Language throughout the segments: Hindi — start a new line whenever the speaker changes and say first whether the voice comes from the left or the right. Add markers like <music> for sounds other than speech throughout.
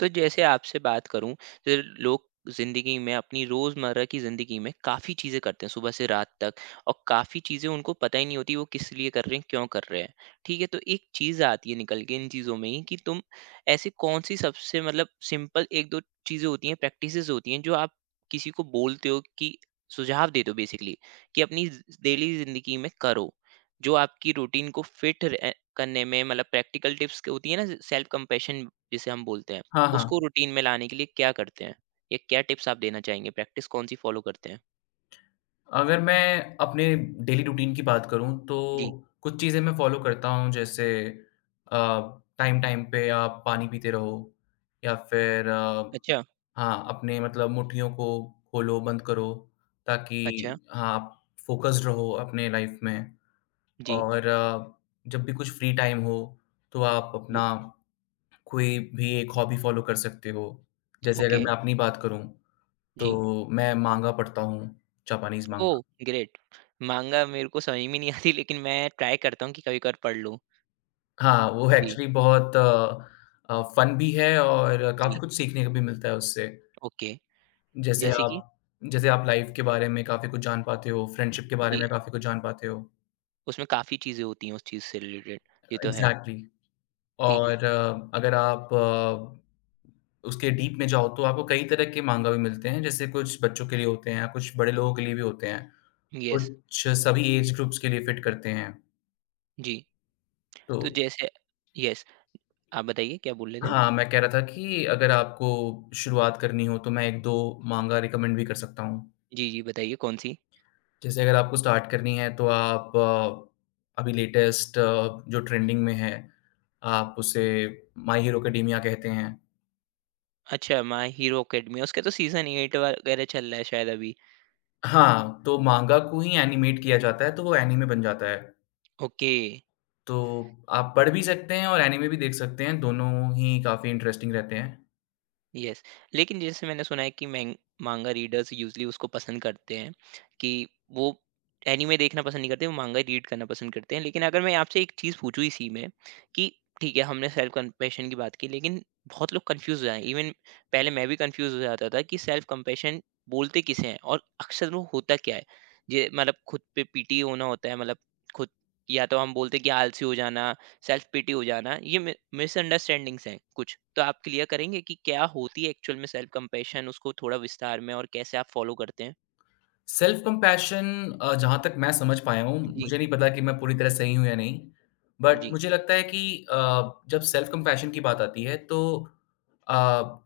right: तो जैसे आपसे बात करूं तो लोग जिंदगी में अपनी रोजमर्रा की जिंदगी में काफी चीजें करते हैं सुबह से रात तक। और काफी चीजें उनको पता ही नहीं होती वो किस लिए कर रहे हैं, क्यों कर रहे हैं। ठीक है, तो एक चीज आती है निकल के इन चीजों में ही कि तुम ऐसी कौन सी सबसे सिंपल एक दो चीजें होती हैं, प्रैक्टिसेस होती हैं जो आप किसी को बोलते हो कि सुझाव देते हो बेसिकली कि अपनी डेली जिंदगी में करो, जो आपकी रूटीन को फिट करने में प्रैक्टिकल टिप्स होती है ना, सेल्फ कंपेशन जिसे हम बोलते हैं,
left: हाँ,
right: उसको
left: हाँ।
right: रूटीन में लाने के लिए क्या करते हैं? या क्या टिप्स आप देना चाहेंगे? प्रैक्टिस कौन-सी फ़ॉलो करते हैं?
left: अगर मैं अपने डेली रूटीन की बात करूँ तो
right: जी।
left: कुछ चीज़ें मैं फ़ॉलो करता हूँ जैसे अ, टाइम-टाइम पे आप पानी पीते रहो या फिर
right: अच्छा,
left: हाँ, अपने मतलब मुट्ठियों को खोलो, बंद करो ताकि
right: अच्छा।
left: हाँ, आप फ़ोकस्ड रहो अपने लाइफ़ में
right: जी,
left: और जब भी कुछ फ्री टाइम हो तो आप
right: जी।
left: अपना कोई भी एक हॉबी फ़ॉलो कर सकते हो। जैसे अगर
right: ओके,
left: मैं अपनी बात करूँ
right: जी।
left: तो मैं मांगा पढ़ता हूँ, Japanese manga.
right: Oh! Great. Manga मेरे को समझ में नहीं आती, लेकिन मैं ट्राई करता हूँ कि कभी-कभार पढ़ लूँ।
left: हाँ, वो
right: जी,
left: एक्चुअली बहुत फन भी है और
right: जी।
left: काफ़ी कुछ सीखने को भी मिलता है उससे।
right: ओके।
left: जैसे
right: जैसे कि?
left: आप जैसे आप लाइफ़ के बारे में काफ़ी कुछ जान पाते हो, फ्रेंडशिप के बारे
right: जी,
left: में काफ़ी कुछ जान पाते हो।
right: उसमें काफ़ी चीज़ें होती हैं उस चीज़ से रिलेटेड। ये तो है।
left: एग्ज़ैक्टली
right: जी,
left: और अगर आप उसके डीप में जाओ तो आपको कई तरह के माँगा भी मिलते हैं, जैसे कुछ बच्चों के लिए होते हैं, कुछ बड़े लोगों के लिए भी होते हैं,
right: येस।
left: कुछ सभी एज ग्रुप्स के लिए फिट करते हैं।
right: जी,
left: तो
right: तो जैसे येस, आप बताइए क्या बोल रहे थे?
left: हाँ, मैं कह रहा था कि अगर आपको शुरुआत करनी हो तो मैं 1-2 माँगा रिकमेंड भी कर सकता हूँ।
right: जी, जी, बताइए कौन-सी?
left: जैसे अगर आपको स्टार्ट करनी है तो आप अभी लेटेस्ट जो ट्रेंडिंग में है, आप उसे माय हीरो एकेडेमिया कहते हैं।
right: अच्छा, माय हीरो अकेडमी, उसका तो सीज़न 8 वगैरह चल रहा है शायद अभी।
left: हाँ, तो मांगा को ही एनिमेट किया जाता है तो वो एनीमे बन जाता है।
right: ओके।
left: तो आप पढ़ भी सकते हैं और एनीमे भी देख सकते हैं, दोनों ही काफ़ी इंटरेस्टिंग रहते हैं।
right: यस, लेकिन जैसे मैंने सुना है कि मैंग मांगा रीडर्स यूज़ुअली उसको पसंद करते हैं कि वो एनीमे देखना पसंद नहीं करते, वो मांगा रीड करना पसंद करते हैं। लेकिन अगर मैं आपसे एक चीज़ पूछूँ इसी में कि ठीक है, हमने सेल्फ कंपैशन की बात की, लेकिन बहुत लोग कन्फ्यूज़ हो जाएँ। इवन पहले मैं भी कन्फ्यूज़ हो जाता था कि सेल्फ कंपैशन बोलते किसे हैं और अक्सर वो होता क्या है? ये खुद पे पीटी होना होता है, खुद या तो हम बोलते हैं कि आलसी हो जाना, सेल्फ पिटी हो जाना, ये मिसअंडरस्टैंडिंग्स हैं कुछ, तो आप क्लियर करेंगे कि क्या होती है एक्चुअल में सेल्फ कंपैशन, उसको थोड़ा विस्तार में, और कैसे आप फॉलो करते हैं।
left: सेल्फ कंपैशन जहाँ तक मैं समझ पाया हूँ,
right: जी।
left: मुझे नहीं पता कि मैं पूरी तरह सही हूँ या नहीं। बट
right: जी।
left: मुझे लगता है कि जब सेल्फ कंपैशन की बात आती है तो अ,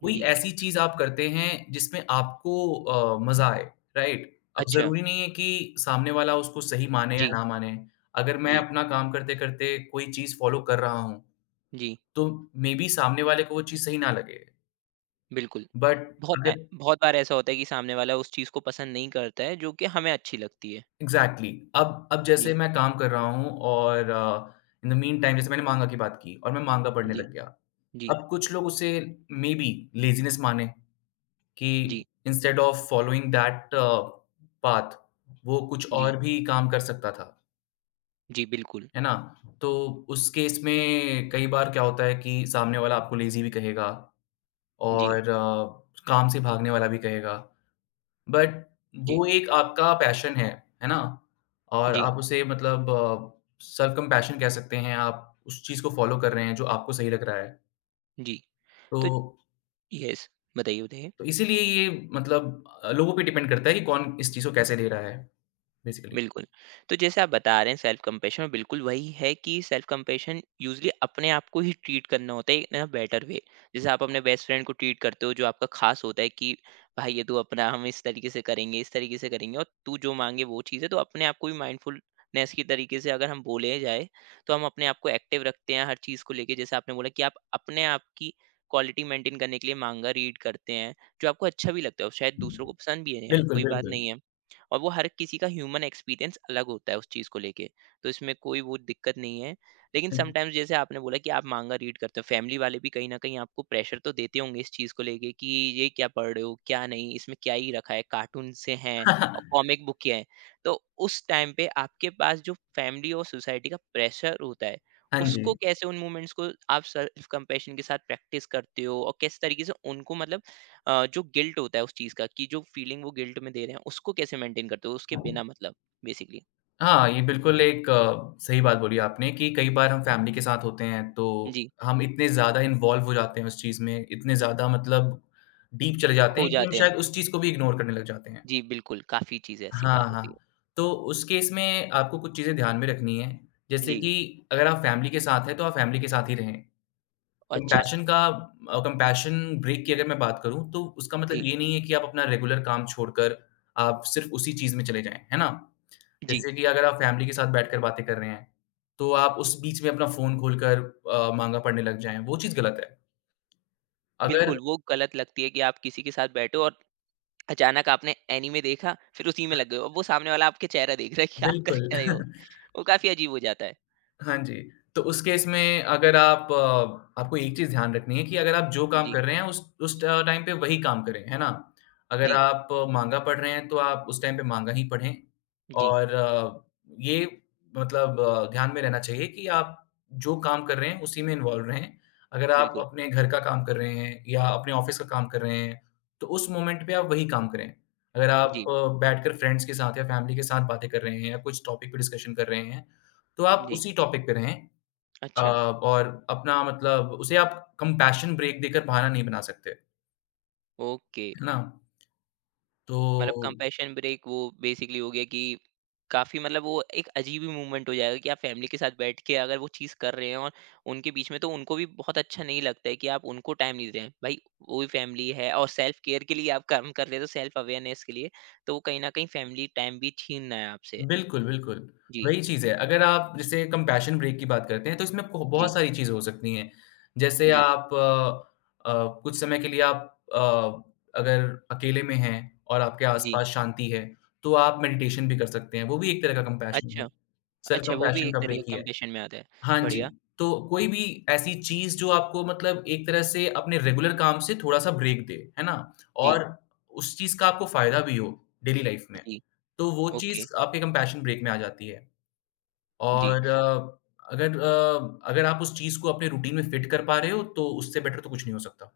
left: कोई
right: जी।
left: ऐसी चीज़ आप करते हैं जिसमें आपको मज़ा आए, राइट? अब
right: अच्छा।
left: ज़रूरी नहीं है कि सामने वाला उसको सही माने या
right: जी।
left: ना माने। अगर मैं
right: जी।
left: अपना काम करते-करते कोई चीज़ फ़ॉलो कर रहा हूँ,
right: जी।
left: तो मेबी सामने वाले को वो चीज़ सही ना लगे।
right: बिल्कुल।
left: बट अगर
right: बहुत बार ऐसा होता है कि सामने वाला उस चीज़ को पसंद नहीं करता है जो कि हमें अच्छी लगती है।
left: एग्ज़ैक्टली अब
right: जी।
left: जैसे मैं काम कर रहा हूँ और इन द मीन टाइम जैसे मैंने माँगा की बात की और मैं माँगा पढ़ने
right: जी।
left: लग गया।
right: जी।
left: अब कुछ लोग उसे मेबी लेज़ीनेस माने कि
right: जी।
left: Instead of following that path वो कुछ
right: जी।
left: और भी काम कर सकता था,
right: जी। बिल्कुल।
left: है ना? तो उस केस में कई बार क्या होता है कि सामने वाला आपको लेज़ी भी कहेगा
right: जी।
left: और काम से भागने वाला भी कहेगा। बट
right: जी।
left: वो एक आपका पैशन है ना? और
right: जी।
left: आप उसे मतलब सेल्फ कंपैशन कह सकते हैं, आप उस चीज़ को फ़ॉलो कर रहे हैं जो आपको सही लग रहा है।
right: जी। तो
left: तो
right: यस, बताइए, बताइए।
left: तो इसीलिए ये मतलब लोगों पे डिपेंड करता है कि कौन इस चीज़ को कैसे ले रहा है बेसिकली।
right: बिल्कुल। तो जैसे आप बता रहे हैं, सेल्फ कंपैशन, और बिल्कुल वही है कि सेल्फ कंपैशन यूज़ुअली अपने आप को ही ट्रीट करना होता है इन अ बेटर वे। जैसे आप अपने बेस्ट फ्रेंड को ट्रीट करते हो, जो आपका ख़ास होता है कि भाई ये तू अपना, हम इस तरीके से करेंगे, इस तरीके से करेंगे, और तू जो माँगे वो चीज़ है। तो अपने आप को भी माइंडफुलनेस की तरीके से अगर हम बोले जाए, तो हम अपने आप को एक्टिव रखते हैं हर चीज़ को लेके। जैसे आपने बोला कि आप अपने आप की क्वालिटी मेंटेन करने के लिए माँगा रीड करते हैं, जो आपको अच्छा भी लगता है और शायद दूसरों को पसंद भी नहीं आए,
left: बिल्कुल,
right: कोई बात
left: बिल्कुल।
right: नहीं है। और वो हर किसी का ह्यूमन एक्सपीरियंस अलग होता है उस चीज़ को लेके, तो इसमें कोई वो दिक्कत नहीं है। लेकिन समटाइम्स जैसे आपने बोला कि आप माँगा रीड करते हो, फैमिली वाले भी कहीं न कहीं आपको प्रेशर तो देते होंगे इस चीज़ को लेके कि ये क्या पढ़ रहे हो, क्या नहीं, इसमें क्या ही रखा है, कार्टून से हैं
left: <laughs> हुँ।
right: और कॉमिक बुक ही है। तो उस टाइम पे आपके पास जो फैमिली और सोसाइटी का प्रेशर होता है,
left: हाँ जी।
right: उसको कैसे, उन मोमेंट्स को आप सेल्फ कंपैशन के साथ प्रैक्टिस करते हो, और किस तरीके से उनको जो गिल्ट होता है उस चीज़ का, कि जो फीलिंग वो गिल्ट में दे रहे हैं, उसको कैसे मेंटेन करते हो उसके बिना, बेसिकली?
left: हाँ, ये बिल्कुल एक सही बात बोली आपने कि कई बार हम फैमिली के साथ होते हैं, तो
right: जी,
left: हम इतने ज़्यादा इन्वॉल्व हो जाते हैं उस चीज़ में, इतने ज़्यादा मतलब डीप चले जाते
right: खो
left: हैं कि हम
right: जाते हैं।
left: शायद उस चीज़ को भी इग्नोर करने लग जाते हैं।
right: जी, बिल्कुल, काफ़ी चीज़ें ऐसी बार
left: हाँ,
right: होती है।
left: हाँ। तो उस केस में आपको कुछ चीज़ें ध्यान में रखनी हैं, जैसे
right: जी।
left: कि अगर आप फैमिली के साथ हैं, तो आप फैमिली के साथ ही रहें।
right: अच्छा।
left: कंपैशन का कंपैशन ब्रेक की अगर मैं बात करूँ, तो उसका मतलब
right: जी।
left: ये नहीं है कि आप अपना रेगुलर काम छोड़कर आप सिर्फ़ उसी चीज़ में चले जाएँ, है ना?
right: जी।
left: जैसे कि अगर आप फैमिली के साथ बैठकर बातें कर रहे हैं, तो आप उस बीच में अपना फ़ोन खोलकर माँगा पढ़ने लग जाएँ, वो चीज़ गलत है। अगर
right: बिल्कुल, वो गलत लगती है कि आप किसी के साथ बैठे हो और अचानक आपने एनीमे देखा, फिर उसी में लग गए हो। अब वो सामने वाला आपके चेहरा देख रहा है कि आप कर
left: बिल्कुल।
right: क्या रहे हो?
left: <laughs>
right: वो काफ़ी अजीब हो जाता है।
left: हाँ जी, तो उस केस में अगर आप अ, आपको एक चीज़ ध्यान रखनी है कि अगर आप जो काम
right: जी।
left: कर रहे हैं उस ट टाइम पे वही काम करें, है ना? अगर
right: जी।
left: आप माँगा पढ़ रहे हैं तो आप उस टाइम पे माँगा ही पढ़ें
right: जी।
left: और ये मतलब ध्यान में रहना चाहिए कि आप जो काम कर रहे हैं उसी में इन्वॉल्व रहें। अगर आप
right: बिल्कुल।
left: अपने घर का काम कर रहे हैं या अपने ऑफ़िस का काम कर रहे हैं, तो उस मोमेंट पे आप वही काम करें। अगर आप
right: जी।
left: बैठकर फ्रेंड्स के साथ या फैमिली के साथ बातें कर रहे हैं या कुछ टॉपिक पे डिस्कशन कर रहे हैं, तो आप
right: जी।
left: उसी टॉपिक पे रहें
right: अच्छा।
left: और अपना मतलब उसे आप कंपैशन ब्रेक देकर बहाना नहीं बना सकते,
right: ओके।
left: है ना? तो
right: कंपैशन ब्रेक वो बेसिकली हो गया कि काफी वो एक अजीब ही मूवमेंट हो जाएगा कि आप फैमिली के साथ बैठ के अगर वो चीज कर रहे हैं और उनके बीच में, तो उनको भी बहुत अच्छा नहीं लगता है कि आप उनको टाइम नहीं दे रहे हैं। भाई, वो भी फैमिली है, और सेल्फ केयर के लिए आप काम कर रहे हो, तो सेल्फ अवेयरनेस के लिए तो वो कहीं ना कहीं फैमिली टाइम भी छीन रहा है आपसे।
left: बिल्कुल, बिल्कुल,
right: जी।
left: वही चीज़ है। अगर आप जैसे कंपैशन ब्रेक की बात करते हैं, तो इसमें ब
right: जी।
left: बहुत सारी चीज़ें हो सकती हैं। जैसे
right: जी।
left: आप कुछ समय के लिए आप अ, अगर अकेले में हैं और आपके
right: जी।
left: आस-पास शांति है, तो आप मेडिटेशन भी कर सकते हैं, वो भी एक तरह का कंपैशन
right: अच्छा।
left: है, सेल्फ
right: अच्छा, वो भी
left: कंपैशन
right: एक
left: का
right: तरीके
left: ब्रेक ही है।
right: कंपेशन में आता है।
left: हाँ जी,
right: बढ़िया।
left: तो कोई भी ऐसी चीज़ जो आपको मतलब एक तरह से अपने रेगुलर काम से थोड़ा-सा ब्रेक दे, है ना?
right: जी।
left: और उस चीज़ का आपको फ़ायदा भी हो डेली लाइफ़ में,
right: जी।
left: तो वो चीज़
right: ओके।
left: आपके कंपैशन ब्रेक में आ जाती है।
right: जी।
left: और अगर आप उस चीज़ को अपने रूटीन में फिट कर पा रहे हो, तो उससे बेटर तो कुछ नहीं हो सकता।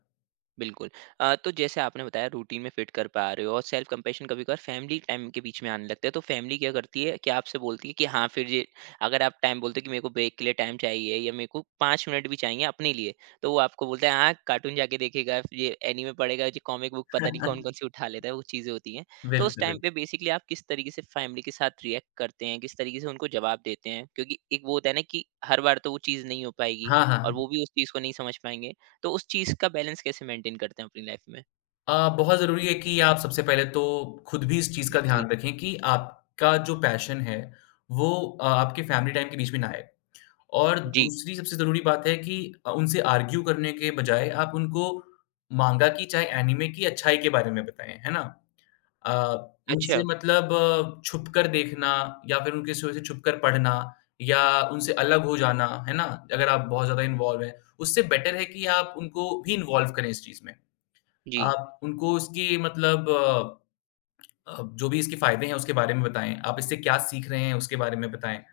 right: बिल्कुल। तो जैसे आपने बताया रूटीन में फिट कर पा रहे हो, और सेल्फ कंपैशन कभी-कभार फैमिली टाइम के बीच में आने लगता है। तो फैमिली क्या करती है कि आपसे बोलती है कि हाँ, फिर ये, अगर आप टाइम बोलते हो कि मेरे को ब्रेक के लिए टाइम चाहिए या मेरे को 5 मिनट भी चाहिए अपने लिए, तो वो आपको बोलता है हाँ, कार्टून जाके देखेगा, फिर ये एनीमे पढ़ेगा, ये कॉमिक बुक पता नहीं कौन-कौन
left: <laughs>
right: सी उठा लेता है, वो चीज़ें होती हैं। तो उस
left: बिल्कुल,
right: टाइम
left: बिल्कुल।
right: पे बेसिकली आप किस तरीके से फैमिली के साथ रिएक्ट करते हैं? किस तरीके से उनको जवाब देते हैं? क्योंकि एक वो होता है ना कि हर बार तो वो चीज़ नहीं हो पाएगी
left: हाँ,
right: और
left: हाँ।
right: वो भी उस चीज़ को नहीं समझ पाएँगे। तो उस चीज़ का बैलेंस कैसे मेंटेन करते हैं अपनी लाइफ में?
left: बहुत ज़रूरी है कि आप सबसे पहले तो खुद भी इस चीज़ का
right: जी।
left: ध्यान रखें कि आपका जो पैशन है, वो आपके फैमिली टाइम के बीच में ना आए। और
right: जी।
left: दूसरी सबसे ज़रूरी बात है कि उनसे आर्ग्यू करने के बजाय आप उनको माँगा की चाहे एनीमे की अच्छाई के बारे में बताएँ, है ना? अ, उनसे
right: अच्छा।
left: मतलब छुपकर देखना या फिर उनके शो से छुपकर पढ़ना या उनसे अलग हो जाना, है ना? अगर आप बहुत ज़्यादा इन्वॉल्व हैं, उससे बेटर है कि आप उनको भी इन्वॉल्व करें इस चीज़ में।
right: जी।
left: आप उनको इसकी मतलब जो भी इसके फ़ायदे हैं उसके बारे में बताएँ, आप इससे क्या सीख रहे हैं उसके बारे में बताएँ।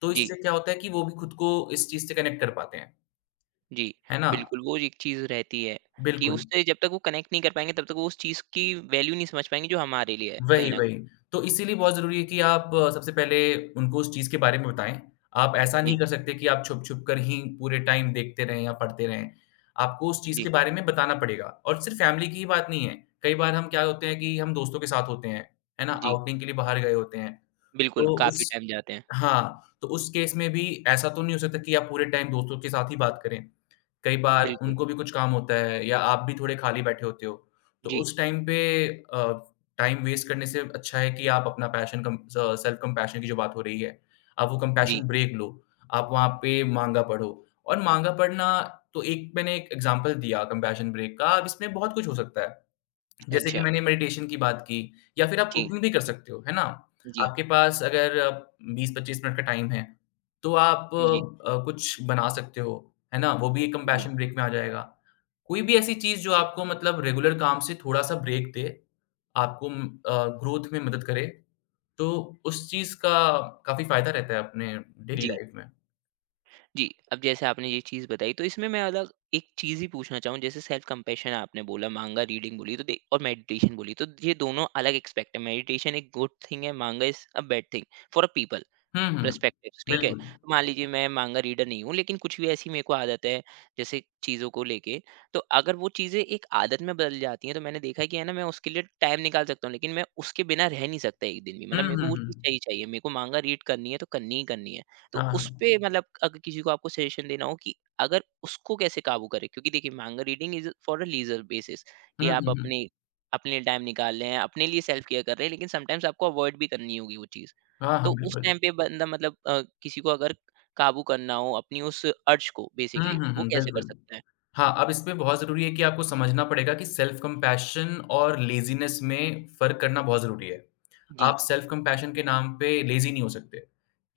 left: तो
right: जी।
left: इससे क्या होता है कि वो भी खुद को इस चीज़ से कनेक्ट कर पाते हैं।
right: जी।
left: है ना?
right: बिल्कुल, वो एक चीज़ रहती है कि
left: बिल्कुल,
right: उससे जब तक वो कनेक्ट नहीं कर पाएँगे, तब तक वो उस चीज़ की वैल्यू नहीं समझ पाएँगे जो हमारे लिए है कहीं
left: वही,
right: न कहीं।
left: वही। तो इसीलिए बहुत ज़रूरी है कि आप सबसे पहले उनको उस चीज़ के बारे में बताएँ। आप ऐसा नहीं
right: जी।
left: कर सकते कि आप छुप-छुप कर ही पूरे टाइम देखते रहें या पढ़ते रहें। आपको उस चीज़
right: जी।
left: के बारे में बताना पड़ेगा और सिर्फ़ फैमिली की ही बात नहीं है। कई बार हम क्या होते हैं कि हम दोस्तों के साथ होते हैं, है ना?
right: जी।
left: आउटिंग के लिए बाहर गए होते हैं।
right: बिल्कुल,
left: तो उस
right: काफ़ी टाइम जाते हैं।
left: हाँ, तो उस केस में भी ऐसा तो नहीं हो सकता कि आप पूरे टाइम दोस्तों के साथ ही बात करें। कई बार
right: बिल्कुल।
left: उनको भी कुछ काम होता है या आप भी थोड़े खाली बैठे होते हो, तो
right: जी।
left: उस टाइम पे अ, टाइम वेस्ट करने से अच्छा है कि आप अपना पैशन कम स सेल्फ कंपैशन की जो बात हो रही है, आप वो
right: जी।
left: कंपैशन ब्रेक लो, आप वहाँ पे माँगा पढ़ो और माँगा पढ़ना तो एक मैंने एक एग्ज़ाम्पल दिया कंपैशन ब्रेक का, अब इसमें बहुत कुछ हो सकता है। जैसे कि
right: अच्छा।
left: मैंने मेडिटेशन की बात की या फिर आप
right: जी।
left: कुकिंग भी कर सकते हो, है ना?
right: जी।
left: आपके पास अगर 20-25 मिनट का टाइम है, तो आप
right: जी।
left: कुछ बना सकते हो, है ना? वो भी एक
right: जी।
left: कंपैशन ब्रेक में आ जाएगा। कोई भी ऐसी चीज़ जो आपको मतलब रेगुलर काम से थोड़ा-सा ब्रेक दे, आपको ग्रोथ में मदद करे, तो उस चीज़ का काफ़ी फ़ायदा रहता है अपने डेली
right: जी।
left: लाइफ में।
right: जी, अब जैसे आपने ये चीज़ बताई, तो इसमें मैं अलग एक चीज़ ही पूछना चाहूँ। जैसे सेल्फ कंपैशन आपने बोला, मांगा रीडिंग बोली तो दे और मेडिटेशन बोली, तो ये दोनों अलग एस्पेक्ट है। मेडिटेशन एक गुड थिंग है, manga is a bad thing for a people.
left: हुँ, हुँ,
right: पर्सपेक्टिव्स ठीक है?
left: बिल्कुल।
right: मान लीजिए मैं माँगा रीडर नहीं हूँ, लेकिन कुछ भी ऐसी मेरे को आदत है, जैसे चीज़ों को लेके, तो अगर वो चीज़ें एक आदत में बदल जाती हैं, तो मैंने देखा है कि है ना, मैं उसके लिए टाइम निकाल सकता हूँ, लेकिन मैं उसके बिना रह नहीं सकता एक दिन भी।
left: हुँ,
right: मतलब मेरे को
left: हुँ,
right: वो
left: हुँ।
right: चीज़ चाहिए चाहिए, मेरे को माँगा रीड करनी है, तो करनी ही करनी है। तो
left: हाँ,
right: उस
left: हाँ।
right: पे अगर किसी को आपको सजेशन देना हो कि अगर उसको कैसे काबू करें? क्योंकि देखिए manga reading is for a leisure basis
left: हुँ,
right: कि आप
left: हुँ, हुँ।
right: अपने अपने लिए टाइम निकाल रहे हैं, अपने लिए सेल्फ केयर कर रहे हैं, लेकिन समटाइम्स आपको अवॉइड भी करनी होगी वो चीज़।
left: हाँ,
right: तो
left: हाँ,
right: उस
left: बिल्कुल।
right: टाइम पे बंदा किसी को अगर काबू करना हो अपनी उस अर्श को
left: हुँ,
right: बेसिकली,
left: हुँ,
right: वो
left: हुँ,
right: कैसे कर
left: बिल्कुल।
right: सकता है?
left: हाँ, अब इसमें बहुत ज़रूरी है कि आपको समझना पड़ेगा कि सेल्फ कंपैशन और लेज़ीनेस में फ़र्क करना बहुत ज़रूरी है। आप
right: जी।
left: सेल्फ कंपैशन के नाम पे लेज़ी नहीं हो सकते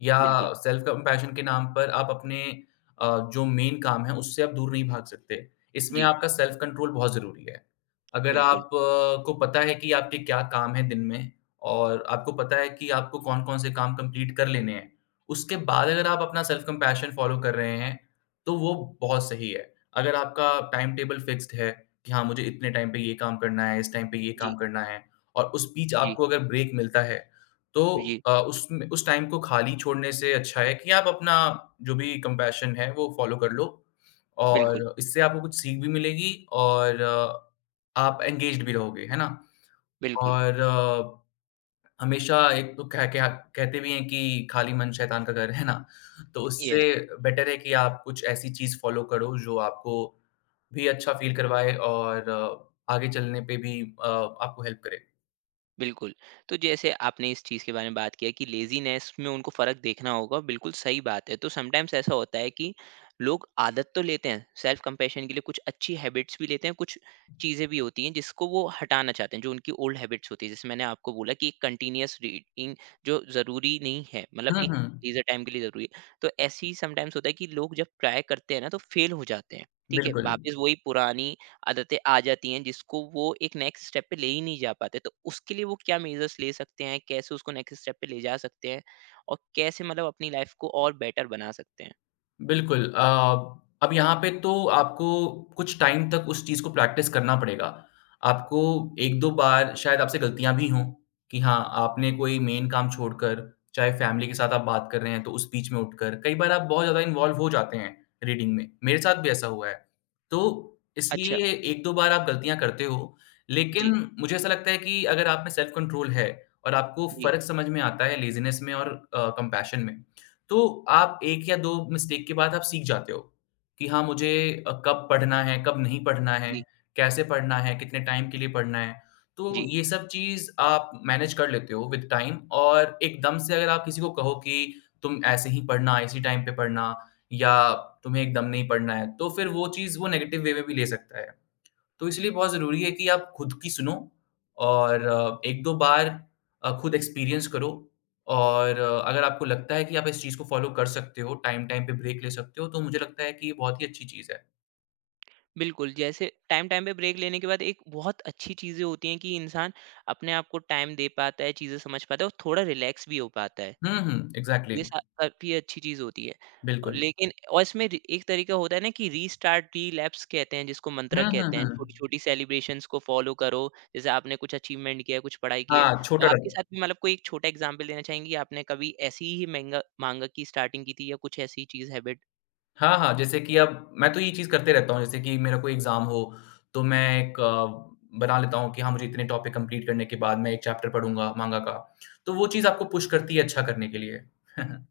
left: या
right: बिल्कुल।
left: सेल्फ कंपैशन के नाम पर आप अपने जो मेन काम है, उससे आप दूर नहीं भाग सकते। इसमें
right: जी।
left: आपका सेल्फ कंट्रोल बहुत ज़रूरी है। अगर
right: बिल्कुल।
left: आप को पता है कि आपके क्या काम हैं दिन में और आपको पता है कि आपको कौन-कौन से काम कंप्लीट कर लेने हैं, उसके बाद अगर आप अपना सेल्फ कंपैशन फ़ॉलो कर रहे हैं, तो वो बहुत सही है। अगर आपका टाइम टेबल फिक्स्ड है कि हाँ, मुझे इतने टाइम पे ये काम करना है, इस टाइम पे ये काम
right: जी।
left: करना है, और उस बीच
right: जी।
left: आपको अगर ब्रेक मिलता है, तो
right: जी।
left: उसमें उस टाइम को खाली छोड़ने से अच्छा है कि आप अपना जो भी कंपैशन है, वो फ़ॉलो कर लो
right: बिल्कुल,
left: और इससे आपको कुछ सीख भी मिलेगी और आप एंगेज्ड भी रहोगे, है ना?
right: बिल्कुल।
left: और हमेशा एक तो कह कह कहते भी हैं कि खाली मन शैतान का घर, है ना? तो उससे
right: येस।
left: बेटर है कि आप कुछ ऐसी चीज़ फ़ॉलो करो, जो आपको भी अच्छा फ़ील करवाए और आगे चलने पे भी आपको हेल्प करे।
right: बिल्कुल। तो जैसे आपने इस चीज़ के बारे में बात किया कि लेज़ीनेस में उनको फ़र्क देखना होगा, बिल्कुल सही बात है। तो समटाइम्स ऐसा होता है कि लोग आदत तो लेते हैं, सेल्फ़ कंपैशन के लिए कुछ अच्छी हैबिट्स भी लेते हैं, कुछ चीज़ें भी होती हैं जिसको वो हटाना चाहते हैं, जो उनकी ओल्ड हैबिट्स होती हैं। जैसे मैंने आपको बोला कि एक कंटीन्यूअस रीडिंग जो ज़रूरी नहीं है,
left: हुँ,
right: एक
left: हुँ।
right: लेज़र टाइम के लिए ज़रूरी है। तो ऐसे ही समटाइम्स होता है कि लोग जब ट्राई करते हैं ना, तो फेल हो जाते हैं, ठीक है?
left: बिल्कुल,
right: वापस वही पुरानी आदतें आ जाती हैं, जिसको वो एक नेक्स्ट स्टेप पे ले ही नहीं जा पाते। तो उसके लिए वो क्या मेजर्स ले सकते हैं, कैसे उसको नेक्स्ट स्टेप पे ले जा सकते हैं, और कैसे अपनी लाइफ को और बेटर बना सकते हैं?
left: बिल्कुल। अब यहाँ पे तो आपको कुछ टाइम तक उस चीज़ को प्रैक्टिस करना पड़ेगा। आपको 1-2 बार शायद आपसे गलतियाँ भी हों कि हाँ, आपने कोई मेन काम छोड़कर, चाहे फ़ैमिली के साथ आप बात कर रहे हैं, तो उस बीच में उठकर कई बार आप बहुत ज़्यादा इन्वॉल्व हो जाते हैं रीडिंग में। मेरे साथ भी ऐसा हुआ है। तो
right: अच्छा।
left: इसलिए 1-2 बार आप गलतियाँ करते हो, लेकिन
right: जी।
left: मुझे ऐसा लगता है कि अगर आप में सेल्फ कंट्रोल है और आपको
right: जी।
left: फ़र्क समझ में आता है लेज़ीनेस में और कंपैशन में, तो आप 1 या 2 मिस्टेक के बाद आप सीख जाते हो, कि हाँ मुझे कब पढ़ना है, कब नहीं पढ़ना है,
right: जी।
left: कैसे पढ़ना है, कितने टाइम के लिए पढ़ना है।
right: जी।
left: तो ये सब चीज़ आप मैनेज कर लेते हो विद टाइम और एकदम से अगर आप किसी को कहो कि तुम ऐसे ही पढ़ना, इसी टाइम पे पढ़ना या तुम्हें एकदम नहीं पढ़ना है, तो फिर वो चीज़ वो नेगेटिव वे में भी ले सकता है। तो इसलिए बहुत ज़रूरी है कि आप खुद की सुनो और 1-2 बार खुद एक्सपीरियंस करो और अगर आपको लगता है कि आप इस चीज़ को फ़ॉलो कर सकते हो, टाइम-टाइम पे ब्रेक ले सकते हो, तो मुझे लगता है कि ये बहुत ही अच्छी चीज़ है।
right: बिल्कुल, जैसे टाइम टाइम पे ब्रेक लेने के बाद एक बहुत अच्छी चीज़ें होती हैं कि इंसान अपने आप को टाइम दे पाता है, चीज़ें समझ पाता है और थोड़ा रिलैक्स भी हो पाता है,
left: हुँ, हुँ, इग्ज़ैक्टली,
right: ये सा काफ़ी अच्छी चीज़ होती है।
left: बिल्कुल।
right: लेकिन और इसमें रि एक तरीका होता है ना कि रीस्टार्ट, रिलैप्स कहते हैं जिसको, मंत्र
left: हुँ, हुँ,
right: कहते हैं।
left: हुँ।
right: छोटी-छोटी सेलिब्रेशंस को फ़ॉलो करो। जैसे आपने कुछ अचीवमेंट किया है, कुछ पढ़ाई की है।
left: हाँ,
right: तो
left: छोटा
right: आपके
left: रख
right: साथ भी कोई एक छोटा एग्ज़ाम्पल देना चाहेंगी, आपने कभी ऐसी ही मेंगा माँगा की स्टार्टिंग की थी या कुछ ऐसी चीज़ हैबिट?
left: हाँ, हाँ, जैसे कि अब मैं तो ये चीज़ करते रहता हूँ, जैसे कि मेरा कोई एग्ज़ाम हो, तो मैं एक बना लेता हूँ कि हाँ, मुझे इतने टॉपिक कंप्लीट करने के बाद मैं एक चैप्टर पढ़ूँगा माँगा का, तो वो चीज़ आपको पुश करती है अच्छा करने के लिए। <laughs>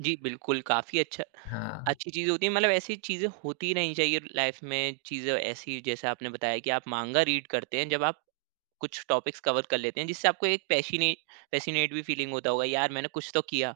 right: जी, बिल्कुल, काफ़ी अच्छा,
left: हाँ।
right: अच्छी चीज़ें होती हैं, ऐसी चीज़ें होती रहनी चाहिए लाइफ में, चीज़ें ऐसी। जैसे आपने बताया कि आप माँगा रीड करते हैं, जब आप कुछ टॉपिक्स कवर कर लेते हैं, जिससे आपको एक पैशिने पैसिनेट भी फीलिंग होता होगा, यार मैंने कुछ तो किया।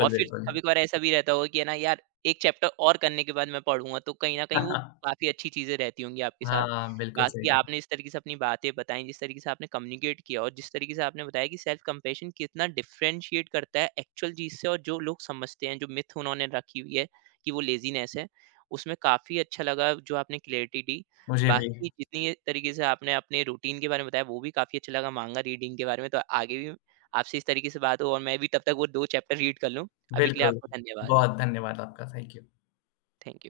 right: और फिर
left: बिल्कुल।
right: कभी-कभार ऐसा भी रहता होगा कि है ना यार, 1 चैप्टर और करने के बाद मैं पढ़ूँगा, तो कहीं न कहीं वो
left: <laughs>
right: काफ़ी अच्छी चीज़ें रहती होंगी आपके साथ।
left: हाँ, बिल्कुल सही
right: बाकी
left: कहा।
right: आपने जिस तरीके से अपनी बातें बताई, जिस तरीके से आपने कम्युनिकेट किया और जिस तरीके से आपने बताया कि सेल्फ कंपैशन कितना डिफरेंशिएट करता है एक्चुअल चीज़ से और जो लोग समझते हैं, जो मिथ उन्होंने रखी हुई है कि वो लेज़ीनेस है, उसमें काफ़ी अच्छा लगा जो आपने क्लैरिटी दी।
left: मुझे भी,
right: बाकी जितनी ये तरीके से आपने अपने रूटीन के बारे में बताया, वो भी काफ़ी अच्छा लगा, माँगा रीडिंग के बारे में। तो आगे भी आपसे इस तरीके से बात हो, और मैं भी तब तक वो 2 चैप्टर रीड कर लूँ। अभी के लिए
left: बिल्कुल।
right: आपको धन्यवाद।
left: बहुत धन्यवाद आपका, थैंक यू।
right: Thank you.